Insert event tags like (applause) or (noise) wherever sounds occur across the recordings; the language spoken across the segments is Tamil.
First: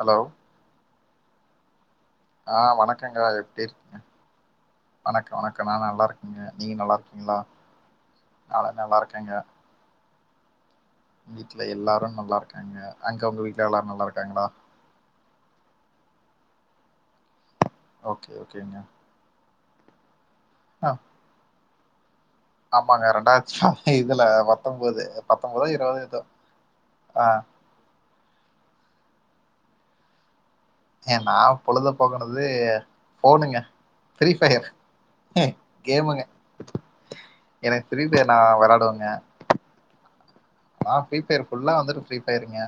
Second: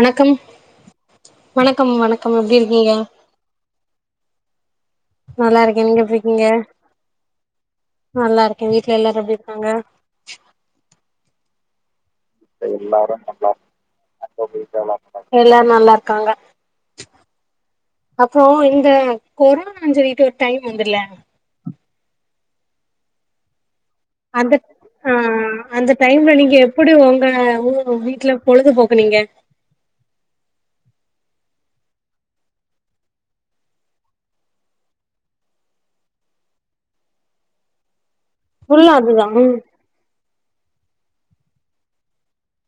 ஹலோ வண க்கம் வணக்கமா ஆ எப்டி இருக்கீங்க வணக்க நல்லா வணக்கொ நா இருக்கே நல்லாருக்கங்க நீங்க நல்லாருக்கீங்ளா நல்லாருக்கே வீட்ல எல்லாரு எப்டிருக்காங்க வீட்ல எல்லாரு நல்லா இருக்காங்க அங்க உங்க வீட்ல எல்லாரு நல்லா இருக்காங்களா எல்லாரு நல்லார்க்காங்க ஓகே அப்றோ ஓகேங்க இந்த கொரோனான் சொல்லிட்டு ஒ டைம் ஆ வந்துர்ல ஆமாங்க ரெண்டாய்ச் ஆ இதுல பத்தொன்போ அ அந்த டைம்ல நீங்க எப்புடி ஆ ஒங்க (unintelligible) வீட்ல பொழுதுபோக்குனீங்க எ நா பொழுத போக்குனது ஃபோனுங்க ஃப்ரீ ஃபயர் ம் கேமுங்க எனக் ஃப்ரீ ஃபயர் நா ஃபுல்லா வெளையாடுவுங்க அதுதா ஆ ஃப்ரீ ஃபயர் ஃபுல்லா வந்துட்டு ஃப்ரீ ஃபயருங்க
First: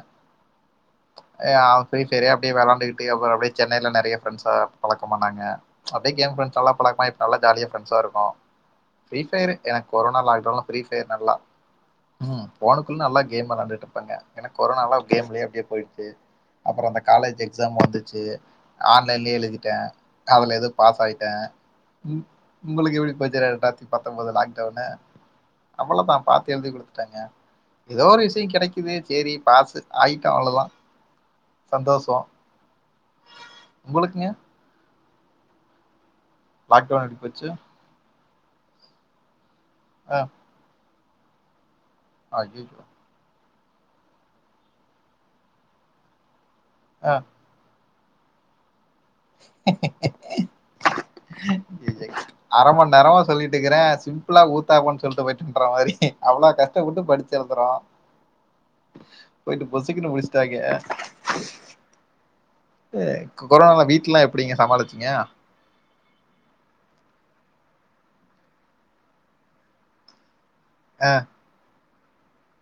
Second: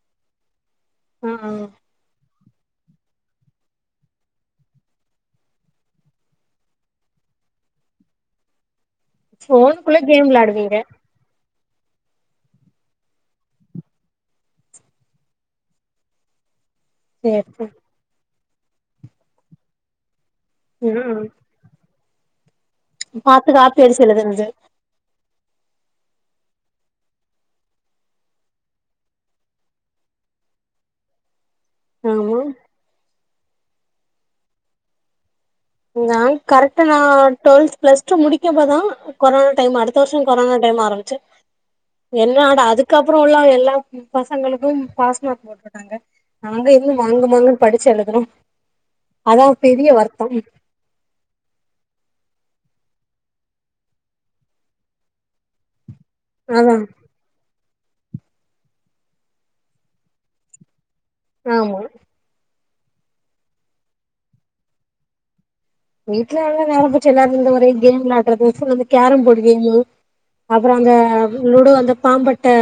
ஆ யா ஃப்ரி ஃபயர்யே ப்டே வெளாண்டுகிட்டு அப்புறோ அப்டே சென்னைல நறைய ஃபிரண்ட்ஸா பழக்கமானாங்க அப்டே கேம் ஃபிரண்ட்ஸ் எல்லா பழக்மாயி நல்லா ஜாலியா ஃபிரெண்ஸாருக்கு ஃப்ரி ஃபயரு எனக் ஃபோனுக்குள்ள கொரோனா கேம் லாக்டவுன்ல விளாடுவீங்க ஃப்ரி ஃபயர் நல்லா ம் ஃபோனுக்குள் நல்லா கேம் வெளாண்டுட்ருப்பங்க எனக் கொரோனால்லா கேம்லியே அப்டியே போயிட்ச்சு அப்புறோ அந்த சேரி காலேஜ் சேரி எக்ஸாம் வந்துச்சு ஆன்லைன்லியே எழுதிட்டே அதுல எது பாஸ் ம் ஆயிட்டே உங்குளுக்கு எப்டி போச்சு பாத்து காப்பி ரெண்டாயிரத்தி அடிச்சு பத்தொன்பது எழுதுனது லாக்டவுனு அவ்வளதா பாத்து எழுதி குடுத்துட்டங்க எதோ ஒரு விஷியோ கெடைக்குது சேரி பாசு ஆய்ட்டோ அவ்ளதா ஆமா உங்ளுக்ங்க நான் கரெக்ட்டா நா லாக்டவுன் எப்டி போச்சு? டுவெல்த் பிளஸ் டூ முடிக்கப்பதா கொரானா டைம் அடுத்த வர்ஷோ அ கொரோனா டைம் ஆரமிச்சு என்னாட அய்யய்யோ அதுக்கப்புறோ உள்ள எல்லா (unintelligible) பசங்களுக்கும் பாஸ்மார்க் போட்ருக்காங்க நாங்க எங்க அ மாங்கு மாங்குன் படிச்சு எழு துனோ அதா பெரிய வருத்தோ ம் அரமண்நேரமா சொல்லிட்டுக்கறே சிம்பிளா ஊத்தாப்பன் சொல்ட்டு போயிட்டன்ற மாரி அவ்ளோ அதா கஷ்டப்பட்டு படிச்சி எழுதுறோ போய்ட்டு பொசுக்குனு முடிச்டாய்ங்க ஆமா அ கொரோனால வீட்லா எப்டிங்க சமாளிச்சிங்க வீட்ல என்ன நடந்திச்சி எல்லாரு இந்த மாரியே கேம் விளாட்றது ஃபுல் இந்த கேரம் போடு கேமு அப்றோ அந்த ஆ லுடோ அந்த பாம்பட்ட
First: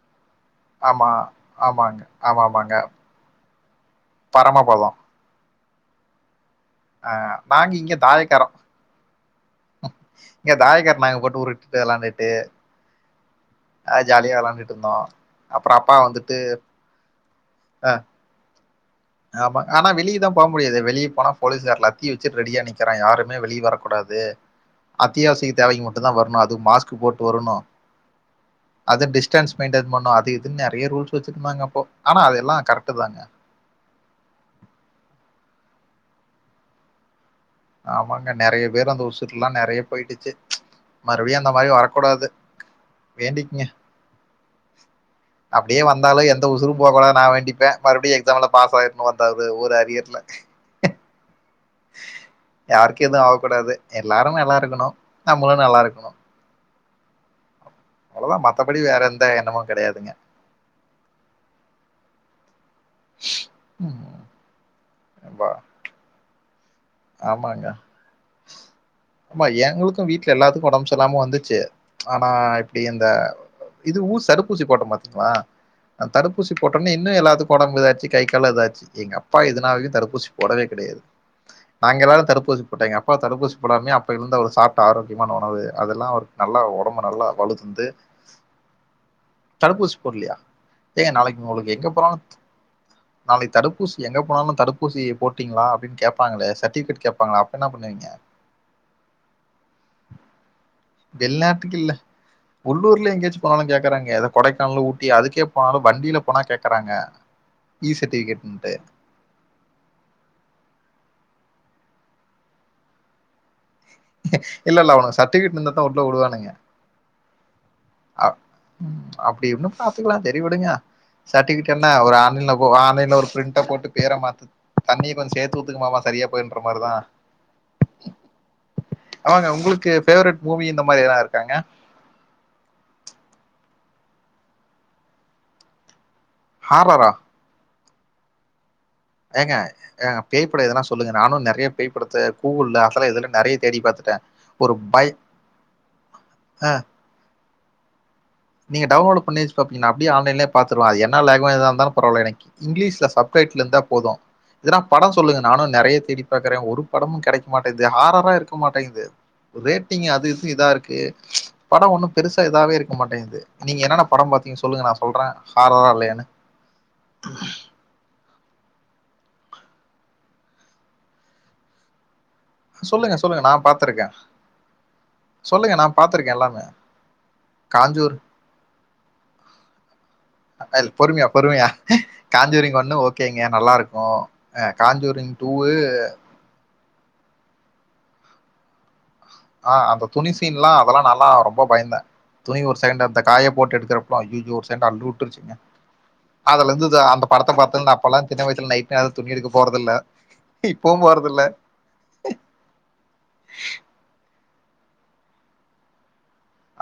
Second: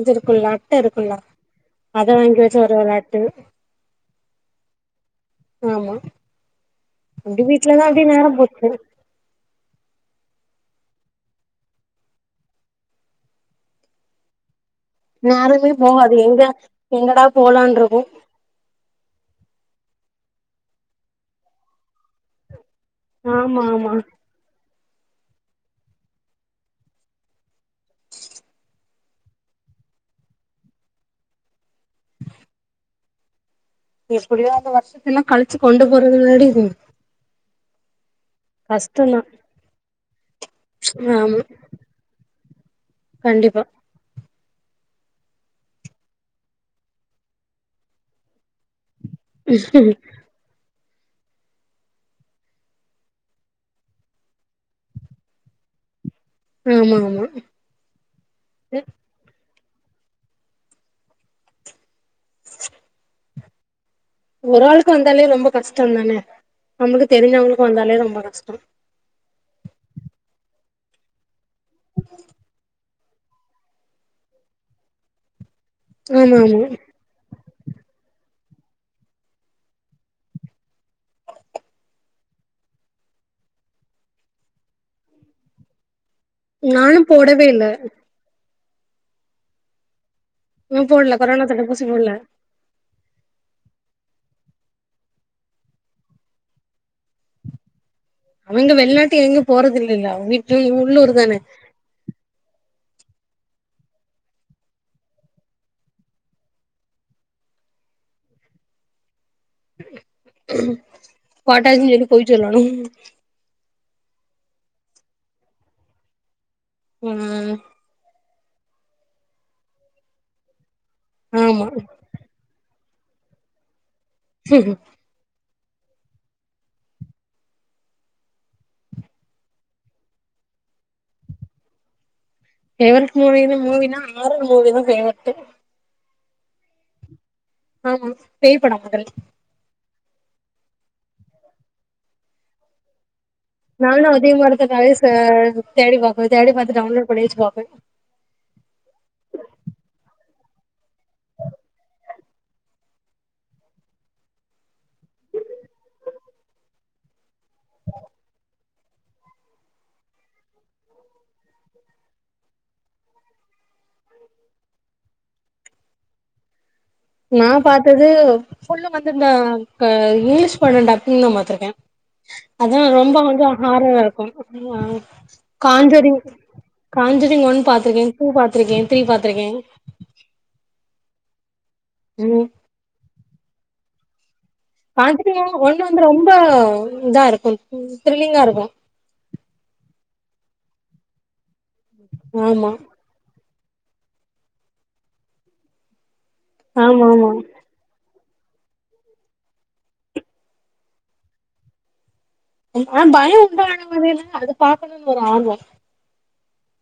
இதுர் க்குல்ல அட்ட ஆமா இருக்குல்ல ஆமாங்க அத வாங்கி ஆமா வெச்சு ஒரு ஆமாங்க வெளாட்டு பரமபதோ ஆமா அ அப்டி நாங்க வீட்லதா இங்க அப்டியே நேரம் தாயக்கரோ போச்சு இங்க தாயக்கர் நாங்க போட்டு உருட்டுட்டு வெளாண்டுட்டு அ ஜாலியா வெளாண்டுட் இருந்தோ நேரமே அப்புரோ அப்பா போகாது வந்துட்டு எங்க எங்கடா போலான்னு அ இருக்கு ஆமா ஆனா வெளியதா போ முடியாது வெளியே போனா போலீஸார்ல லத்தி வச்சி ரெடியா நி நிக்கிறா யாருமே ஆமா வெளிய ஆமா வரக்கூடாது அத்தியாவசிய தேவைக் மட்டு தா வரணு அதுவு மாஸ்க் போட்டு வரணு அது டிஸ்டன்ஸ் மெயின்டெயன் பண்ணு அது இதுன்னு நறைய ரூல்ஸ் வச்சிருந்தாங்க அப்போ ஆனா அதெல்லா கரெக்ட் தாங்க எப்டியோ அந்த வருஷத்துல்லா கழிச்சி கொண்டு போறது முன்னாடி இரு ஆம் வாங்க நறைய பேர் அந்த உசுருலா நறைய போயிட்டுச்சி ஆமா மறுபடியு அந்த மாரி வரக்கூடாது கண்டிப்பா வேண்டிக்கிங்க அப்டியே வந்தாலு எந்த உசுறு போக கூடாது நா வேண்டிப்ப மறுபடியு எக்ஸாம்ல பாஸ் ஆயிரு ! ! ! ! ! ! ! ! ! ! யாருக்கு எது ஆகக்கூடாது எல்லாரு நல்லா இருக்கணு நம்மளு நல்லா இருக்கணோ ஆமா ஆமா அவ்ளோ தா மத்தபடி வேற எந்த எண்ணமு கடையாதுங்க ஒரு ஆளுக்கு வந்தாலே வ ரொம்ப கஷ்டோ தானே நம்மளுக்கு ஆமாங்க. தெரிஞ்சவுங்களுக்கு வந்தாலே ரொம்ப கஷ்டோ ஆமா எங்களுக்கு வீட்ல எல்லாத்துக்கு ஒடம்புச் செரியில்லாம வந்துச்சு ஆனா இப்டி எ இத இது ஊச தடுப்பூசி போட்ட பாத்திங்களா அ ஆமா தடுப்பூசி ஆமா போட்டோணே இன்னு எல்லாத்து ஒடம்பு இதாச்சி கை கால்ல இதாச்சு எங்க அப்பா எதுனாயு தடுப்பூசி போடவே கிடையாது நாங்க எல்லாரு தடுப்பூசி போட்டோங்க அப்பா தடுப்பூசி போடாமே அப்பெல இருந்து அவர் சாப்ட்ட ஆரோகியமான உணவு அதெல்லா அவுரு நல்லா ஒடம்ப நானும் நல்லா போடவே இல்ல வழுத்துத்து தடுப்பூசி போட்லியா நா ஏ போடல நாளைக்கு கொரோனா உங்களுக்கு தடுப்பூசி எங்க போடல போனாலு நாளைக்கு தடுப்பூசி எங்க போனாலு தடுப்பூசி போட்டிங்களா அப்டி கேப்பாங்களே சர்டிபிகேட் கேப்பாங்களே அப்ப என்ன பன்னுவிங்க அவிங்க வெளிநாட்டு எங்க போறது இல்லல்ல வீட்ல உள்ளூர் தான வெளிநாட்டுக்கு இல்ல உள்ளூர்ல எங்கேயாச்சு போனாலு கேக்குறாங்க யத கொடைக்கானல் ஊட்டி அதுக்கே போனாலு வண்டியில போனா கேக்கறாங்க ஈ சர்டிபிகேட்ன்டு போட்டாச்சின் சொல்லி பொய் சொல்லணு இல்ல இல்ல ஒனக்கு சர்டிபிகேட் இருந்தா தா உள்ள வுடுவானுங்க ம் அ அப்டி இன்னு பாத்துக்கலா செரி விடுங்க ஆ ஆமா சர்டிபிகேட்னா ஒரு ஆன்லைன்ல போ வாங் ஆன்லைன்ல ஒரு பிரிண்ட்ட போட்டு பெர மாத்து தண்ணி கொஞ்சோ சேர்த்து தூத்துக்குமாமமா சரியா போயன்ற மாரிதா ஆமாங்க ஒங்களுக்கு ஃபேவரெட் மூவி இந்த மாரி எதா இருக்காங்க ஃபேவரெட் மூவினா ஹாரர் மூவினா தா ஃபேவரெட் ஹாரர்ரா ஆமா பேய் படோ மொதல் ஏங்க பேய்படோ எதுனா சொல்லுங்க நானு நறைய பேய்படத்த கூகுள்ள அதெல எதுல நானு அதேமரத்துக்காகவே ச தேடி பாப்போ தேடி ஆ பாத்து டவுன்லோடு பண்ணி பன்னிச்சி பாப்பே பாத்ருலா அது என்ன லாங்குவெஜ்தானாலு பரவால்ல எனக்கு இங்கிலீஷ்ல சப்டைட்டில் இருந்தா போதும் எதுனா படம் சொல்லுங்க நானு நறைய தேடி பாக்றே ஒரு படமு கடைக்க மாட்டேங்குது ஹாரர்ரா இருக்க மாட்டேங் து ரேட்டிங் அது இது இதா இருக்கு படம் ஒன்னு பெருசா இதாவே இருக்க மாட்டேங் து நீங்க என்னென்ன படம் பாத்தீங்க சொல்லுங்க நா சொல்றேன் ஹாரர்ரா இல்லையான்னு நா பாத்தது ஃபுல்லா வந்து இந்த இங்கிலீஷ் படம் டப்பிங் தா பாத்திருக்கேன் அதா ரொம்ப சொல்லுங்க சொல்லுங்க கொஞ்சொ நான் ஹாரர்ரா பாத்திருக்கேன் இருக்கும் ஆ சொல்லுங்க நான் காஞ்சோரி பாத்திருக்கேன் எல்லாமே காஞ்சரிங் ஒன் பாத்துருக்கே காஞ்சூர் டூ பாத்துருக்கே த்ரீ பாத்துருக்கே பொறுமையா பொறுமையா ம் காஞ்சூரிங் ஒண்ணு ஓகேங்க நல்லா இருக்கும் காஞ்சூரிங் பார்த்துட்டீங்ளா டூவு ஒண்ணு வந்து ரொம்ப இதா இருக்கும் தி த்ரில்லிங்கா இருக்கும் ஆ அந்த துணி சீன் எல்லாம் அதெல்லாம் நல்லா ரொம்ப பயந்தேன் துணி ஆமா ஒரு செகண்ட் அந்த காய போட்டு எடுத்தப்ப அய்யயோ அல்லு விட்டுச்சுங்க அதுல இருந்து ஆமா அந்த ஆமா படத்த பாத்து நா அப்பல்லா சின்ன வயசுல நைட் நேரோ துணி எடுக்க போறதில்ல இப்பவு போறதில்ல ஒன் ஆன் பயம் உண்டான வகைல அது பாக்கணுனு ஒரு ஆர்வோ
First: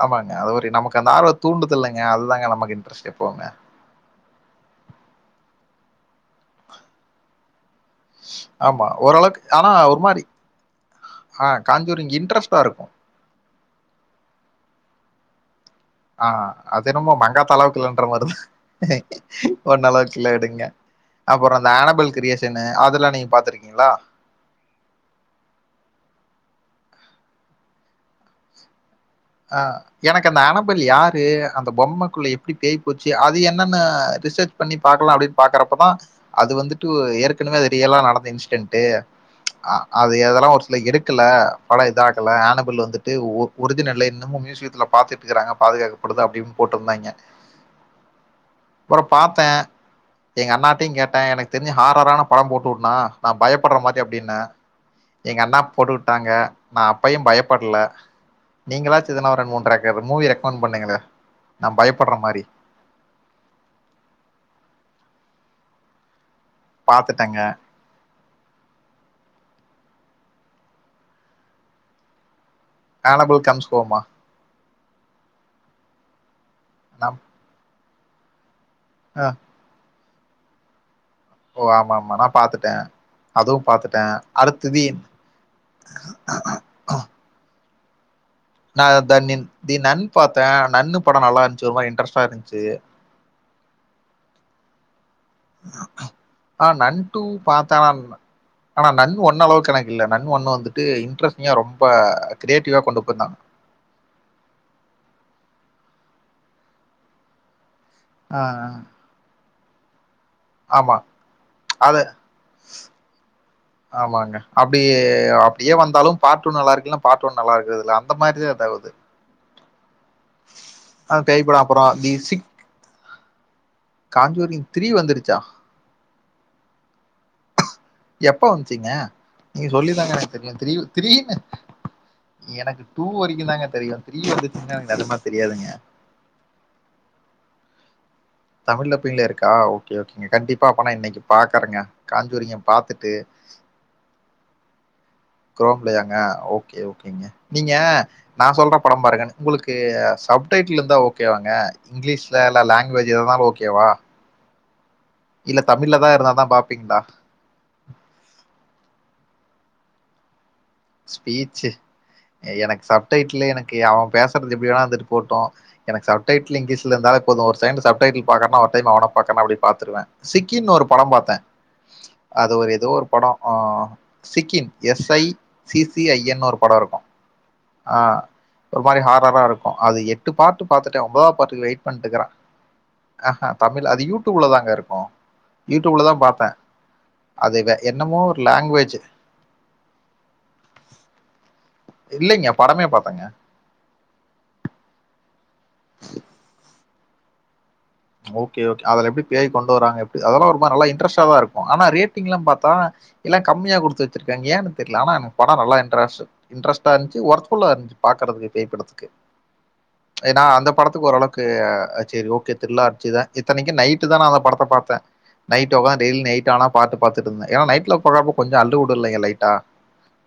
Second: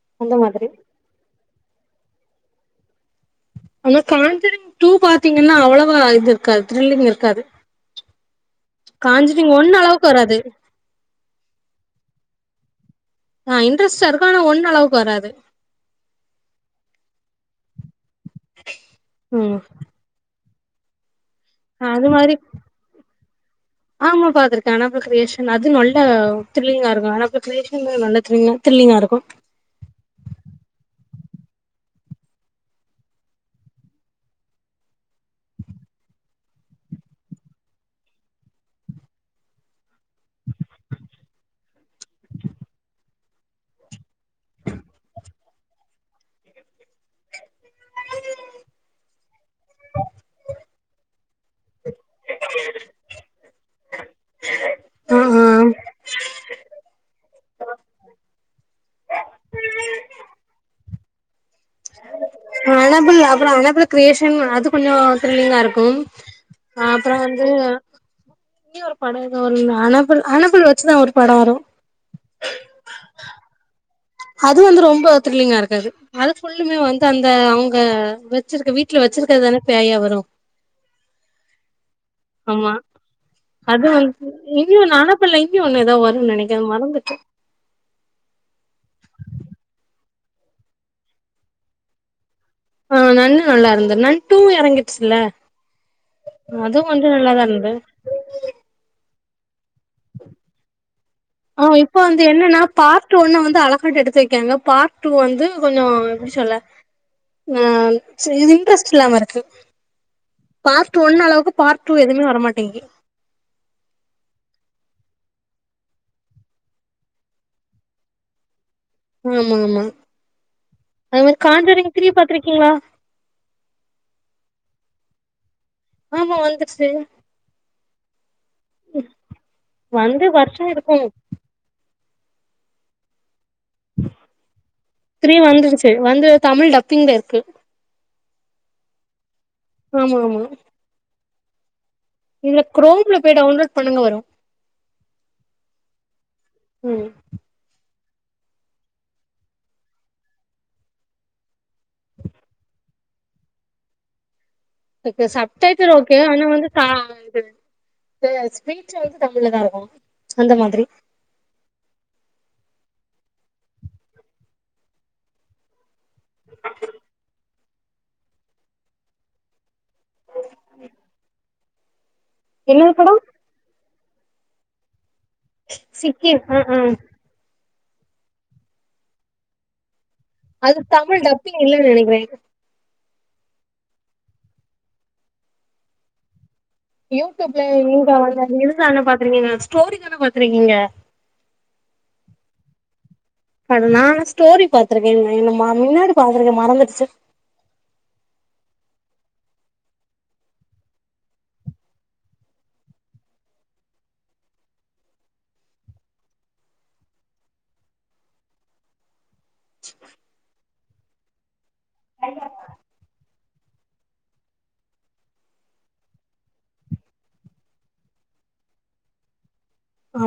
ஆமாங்க அந்த அது மாதிரி ஒரு நமக்கு அந்த ஆர்வத் தூண்டுதுல்லங்க அதுதாங்க நமக்கு இன்ட்ரெஸ்ட் எப்பவுமே ஆனா காஞ்சூரிங் டூ பாத்தீங்கன்னா அவ்வளவா இது இருக்காது த்ரில்லிங் இருக்காது. ஆமா ஓரளவுக் காஞ்சரிங் ஒன் ஆனா ஒரு அளவுக்கு மாரி வராது ஆ காஞ்சூரின் இன் ன்ட்ரெஸ்டா இருக்கு ஆ இன்ட்ரெஸ்ட்டா இருக்கு ஆனா ஒன் அளவுக்கு வராது. ஆ அது என்னமோ மங்காத்த அளவுக்கில்லன்ற மாதிரிதா ஒன் அளவுக்குள்ள எடுங்க அ அது மாரி அதெல்லாம் நீங்க பார்த்துருக்கீங்களா? ஆமா பாத்துருக்கே அனாபல் கிரியேஷன் அது நல்ல திரில்லிங்கா இருக் அனாபல் கிர்யேஷன் நல்ல திரில்லா திரில்லிங்கா இருக்கு ஆ எனக்கு அந்த அனபல் யாரு அந்த பொம்மக்குள்ள எப்டி பேய் போச்சு அது என்னன்னு ரிசர்ச் பண்ணி பாக்கலா அப்டின் பாக்குறப்பதா அது வந்துட்டு ஏற்கனவே அது ரியலா நடந்த இன்சிடென்ட் அ அது எதெல்லா ஒரு சில எடுக்கல படோ இதாகல ஆனபில் வந்துட்டு ஒ ஒரிஜினலே இன்னமு மியூசியத்துல பாத்துட்டு இருக்கறாங்க பாதுகாக்கப்படுது அப்டின்னு போட்டுருந்தாங்கே. பெறோ பாத்த எங்க அண்ணாட்டயு கேட்ட எனக்கு தெரிஞ்சு ஹாரரான படம் போட்டு வுடுனா நா பயப்படுற மாதிரி அப்டின்னே ஆ எங்க ஆ அண்ணா போட்டுவுட்டாங்க நா அப்பயும் பயப்படல நீங்களாச் எதனா ஒரு ரெண்டு மூனு ரெக்கர் மூவி ரெக்கமண்ட் பண்ணுங்கள அனபுல் அப்பறோ அனபுல் கிரியேஷன் அது கொஞ்சோ திரில்லிங்கா இருக்கும் ஆ அப்பறோ பாத்துட்டேங்க வந்து இனி ஒரு படொ எதோ ஒன்னு அனபுல் அனபுல் வச்சுதா ஒரு படொ வரு ஆனபிள் கம்ஸ் ஹோமா அது வந்து ரொம்ப த்ரில்லிங்கா இருக்காது அது ஃபுல்லுமே வந்து நா அந்த அவங்க வெத் வெச்சிருக்க வீட்ல ஆ வெச்சிருக்கதுதானே பேயா வரு ஓ ஆமா ஆமா நா பாத்துட்ட ஆமா அதுவும் அது பாத்துட்ட வந்து இனியு அடுத்தது ஒன்னு என் அனாபிள்ல இனியு ஒன்னு ஏதோ வரும்னு நெனைக்கிறே மறந்துட்டே நா த நின் தி நன் பாத்த நன்னு படொ நல்லா இருந்ச்சு ஒரு மாரி இன்ட்ரெஸ்டா இருந்து ஆ நன்னு நல்லா இருந்த நன் டூ எறங்கிட்ச்சுல்ல. ஆ நன் டூ இருந்தது பாத்த ஆனா ஆனா நன் ஒன் அளவுக்குலா இ இல்ல நன் ஒன் வந்துட்டு இன்ட்ரெஸ்ட்டிங்கா ஆ ரொம்ப இப்ப வந்து என்னன்னா கிரியேட்டிவா கொண்டு பார்ட் போய்ர்ந்தாங் ஒன்ன வந்து அழகாட்டு எடுத்து வைக்காங்க பார்ட் டூ வந்து கொஞ்சொ எப்டி சொல்ல நன் சி ஆ இது இன்ட்ரெஸ்ட் இல்லாம இருக்கு பார்ட் ஆமா ஒன் அளவுக்கு பார்ட் டூ அது எதுவுமே வரமாட்டேங்கு ஆமாங்க அப்டி அப்டியே வந்தாலும் பார்ட் டூ நல்லா இருக்கு இல்லனா பார்ட் ஒன் நல்லா இருக்குறதுல்ல அந்த மாதிரிதாத வருது ஆமா ஆமா அ அத மாரி பேய் படம் அப்புறம் காஞ்சுரிங் த்ரி தி சிக் பாத்துருக்கீங்களா? காஞ்சூரிங் திரி வந்துருச்சா? ஆமா வந்துருச்சே எப்ப வந்துச்சுங்க நீங்க சொல்லி தாங்க வந்து எனக் தெரியு வருஷோ த்ரியு இருக்கு த்ரினூ எனக்கு டூ வரைக்குந்தாங்க த்ரியு வந்துருச்சு வந்து தமிழ் டப்பிங்ல இருக்கு. தமிழ்ல பீங்ள இருக்கா ஓகே ஆமா ஓகேங்க ஆமா கண்டிப்பா அப்பனா இன்னைக்கு பாக்கறங்க. காஞ்சூரிங்க இதுல பாத்துட்டு குரோம்ல போய் டவுன்லோட் பண்ணுங்க வரு க்ரோம்லையாங்க ஓகே ம் ஓகேங்க நீங்க நா சொல்ற படம் பாருங்க உங்களுக்கு சப்டைட்டில் இருந்தா ஓகேவாங்க இங்கிலீஷ்லல்ல லாங்குவேஜ் எதுனாலு ஓகேவா துக்கு சப் இல்ல டைட்டில் தமிழ்ல தான் ஓகே இருந்தா ஆனா தான் வந்து கா பாப்பீங்களா? இது இது ஸ்பீச் வந்து தமிழ்லதா இருக்கு அந்த மாதிரி ஸ்பீச்சு எனக் சப்டைட்டிலு எனக்கு அவன் பேசுறது எப்டி வேணா இருந்துட்டு போட்டு எனக்கு சப் டைட்டில் இங்கிஷ்ல இருந்தாலே போது ஒரு செகண்ட் சப் டைட்டில் பாக்கறனா ஒரு டைம் அவன பாக்கறனா அப்டின் பாத்துருவ சிக்கின்னு ஒரு படோ பாத்த அது ஒரு எதோ ஒரு படோ அ சிக்கின் S I C C I Sikkim என் ஒரு ஆ படோ ஆ இருக்கு அ ஒரு மாரி ஹாரரா இருக்கு அது எப் எட்டு பார்ட்டு அது பாத்துட்ட தமிழ் ஒன்பதாவது டப்பிங் பார்ட்டுல ஹிட் இல்லன்னு நெனைக்கிறே பண்ணட்டுக்குறா ஹஹா தமிழ் அது யூடியூப்ல தாங்க இருக்கு யூடியூப்ல தா பாத்த யூடியூப்ல நீங்க வந்த இதுதான பாத்துருக்கீங்க ஸ்டோரி தான பாத்துருக்கீங்க இல்லைங்க படமே பாத்தங்க ட நானு ஸ்டோரி பாத்து இருக்கேன் என்ன மா முன்னாடி பாத்து இருக்கேன் மறந்துடுச்சு ஓகே ஓகே அதுல எப்டி பேய் கொண்டு வராங்க எப்டி அதல்லா ஒரு மாரி இன்ரெஸ்ட்டாதா இருக்கு ஆனா ரேட்டிங்லா பாத்தா எல் லா கம்மியா குடுத்து வச்சிருக்காங்க ஏனு தெரியல ஆனா நா படோ நல்லா இன்டரஸ் இன்ரெஸ்ட்டா இருந்துச்சு ஒர்த் புள்ளா இருந்துச்சு பாக்கற ஒரு பேய் படத்துக்கு ஏன்னா அந்த படத்துக்கு ஓரளவுக்கு ஹச் சேரி ஓகே தில்லா அர்ச்சி தா இத்தனைக்கு நைட்டு தா நா அந்த படத்த பாத்த நைட் உக்காந்து டெய்லி நைட் ஆனா பார்ட் பாத்துட்டு இருந்தே ஏன்னா நைட்ல பாக்குறப்போ கொஞ்சோ அல்லு உடும் இல்லைங்க லைட்டா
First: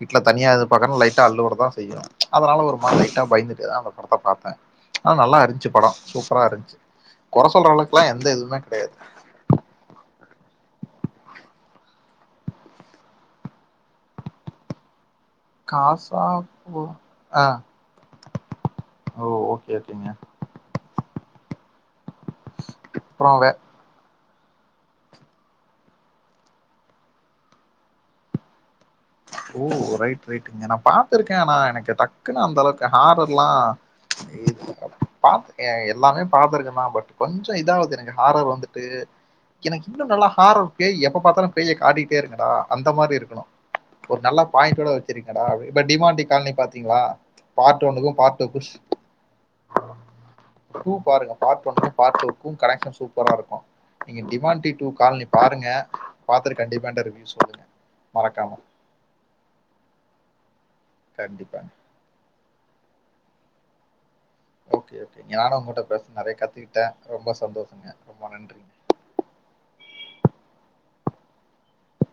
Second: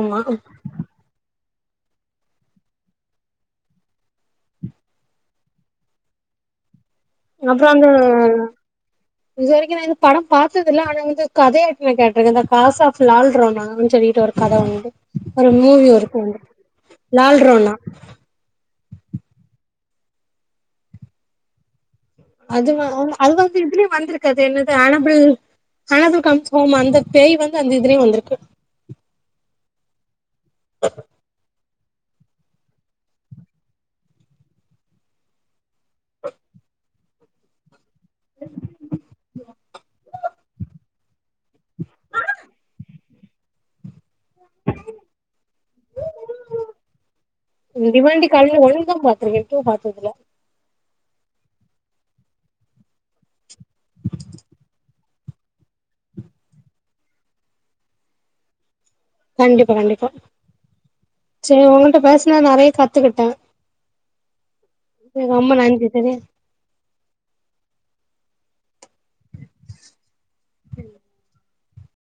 வீட்டுல தனியா இது பாக்கறனா லைட்டா அள்ளு உடும் தா செய்யும் அதனால ஒரு மாரி லைட்டா பயந்துட்டு தான் அந்த படத்த பாத்த ஆனா நல்லா இருந்துச்சு படோ சூப்பரா இருந்துச்சு கொற அப்புறோ சொல்ற அங்க அளவுக்குலாம் எந்த இதுவுமே கிடையாது. இது வரைக்கு நா இந்த படம் பாத் து இல்ல ஆனா வந்து கதையா கேட்ருக இந்த காஸ் ஆப் லால்ராவுனானு சொல்லிட்டு ஒரு கதை வந்து ஒரு மூவி காசா இருக்கும் அங்க ஓ லால் ஆ ரோனா ஓ ஓகே ஒகேங்க அதுனா ஆமா அதுதா வே திருப்பியு வந்துரு அது என்னது அனபல் அனபல் கம்ஸ் ஹோம் அந்த பேய் வந்து அந்த இதுலயும் வந்திருக்கு ஓ ரைட் ரைட்ங்க நான் பாத்து இருக்கேன் ஆனா எனக்கு டக்குன்னு அந்தளவுக்கு ஹாரர்லா இது பாத் எ எல்லாமே பாத்துருக்கான்தா பட் கொஞ்சோ இதாவது எனக்கு ஹாரர் வந்துட்டு எனக்கு இன்னு நல்லா ஹாரர் பேய் எப்ப பாத்தாலும் பேய காட்டிட்டே இருங்கறா அந்த மாரி இருக்கணும் ஒரு நல்ல பாயிண்டோட வச்சிருக்கீங்கடா இப்ப டிமாண்டி காலனி பாத்தீங்ளா டிமாண்டி காலினி ஒன்னு தா பாத்துருகேன் டூ பாத்தது இல்ல டூ பாருங்க பார்ட் ஒன்னுக்கு பார்ட் டூக்கும் கனெக்ஷன் சூப்பரா இருக்கும் நீங்க டிமாண்டி டூ கால்னி பாருங்க பாத்துட்டு கண்டிப்பா என்ட ரிவியூ சொல்லுங்க மறக்காம கண்டிப்பா கண்டிப்பா செரி கண்டிப்பாங்க. உங்கள்ட்ட பேசனா நெறைய கத்துக்கிட்ட ஓகே ஓகே ஞானும் உங்ககிட்ட பேசனதுல நெறைய கத்துக்கிட்ட ரொம்ப சந்தோஷங்க ரொம்ப நன்றி (unintelligible)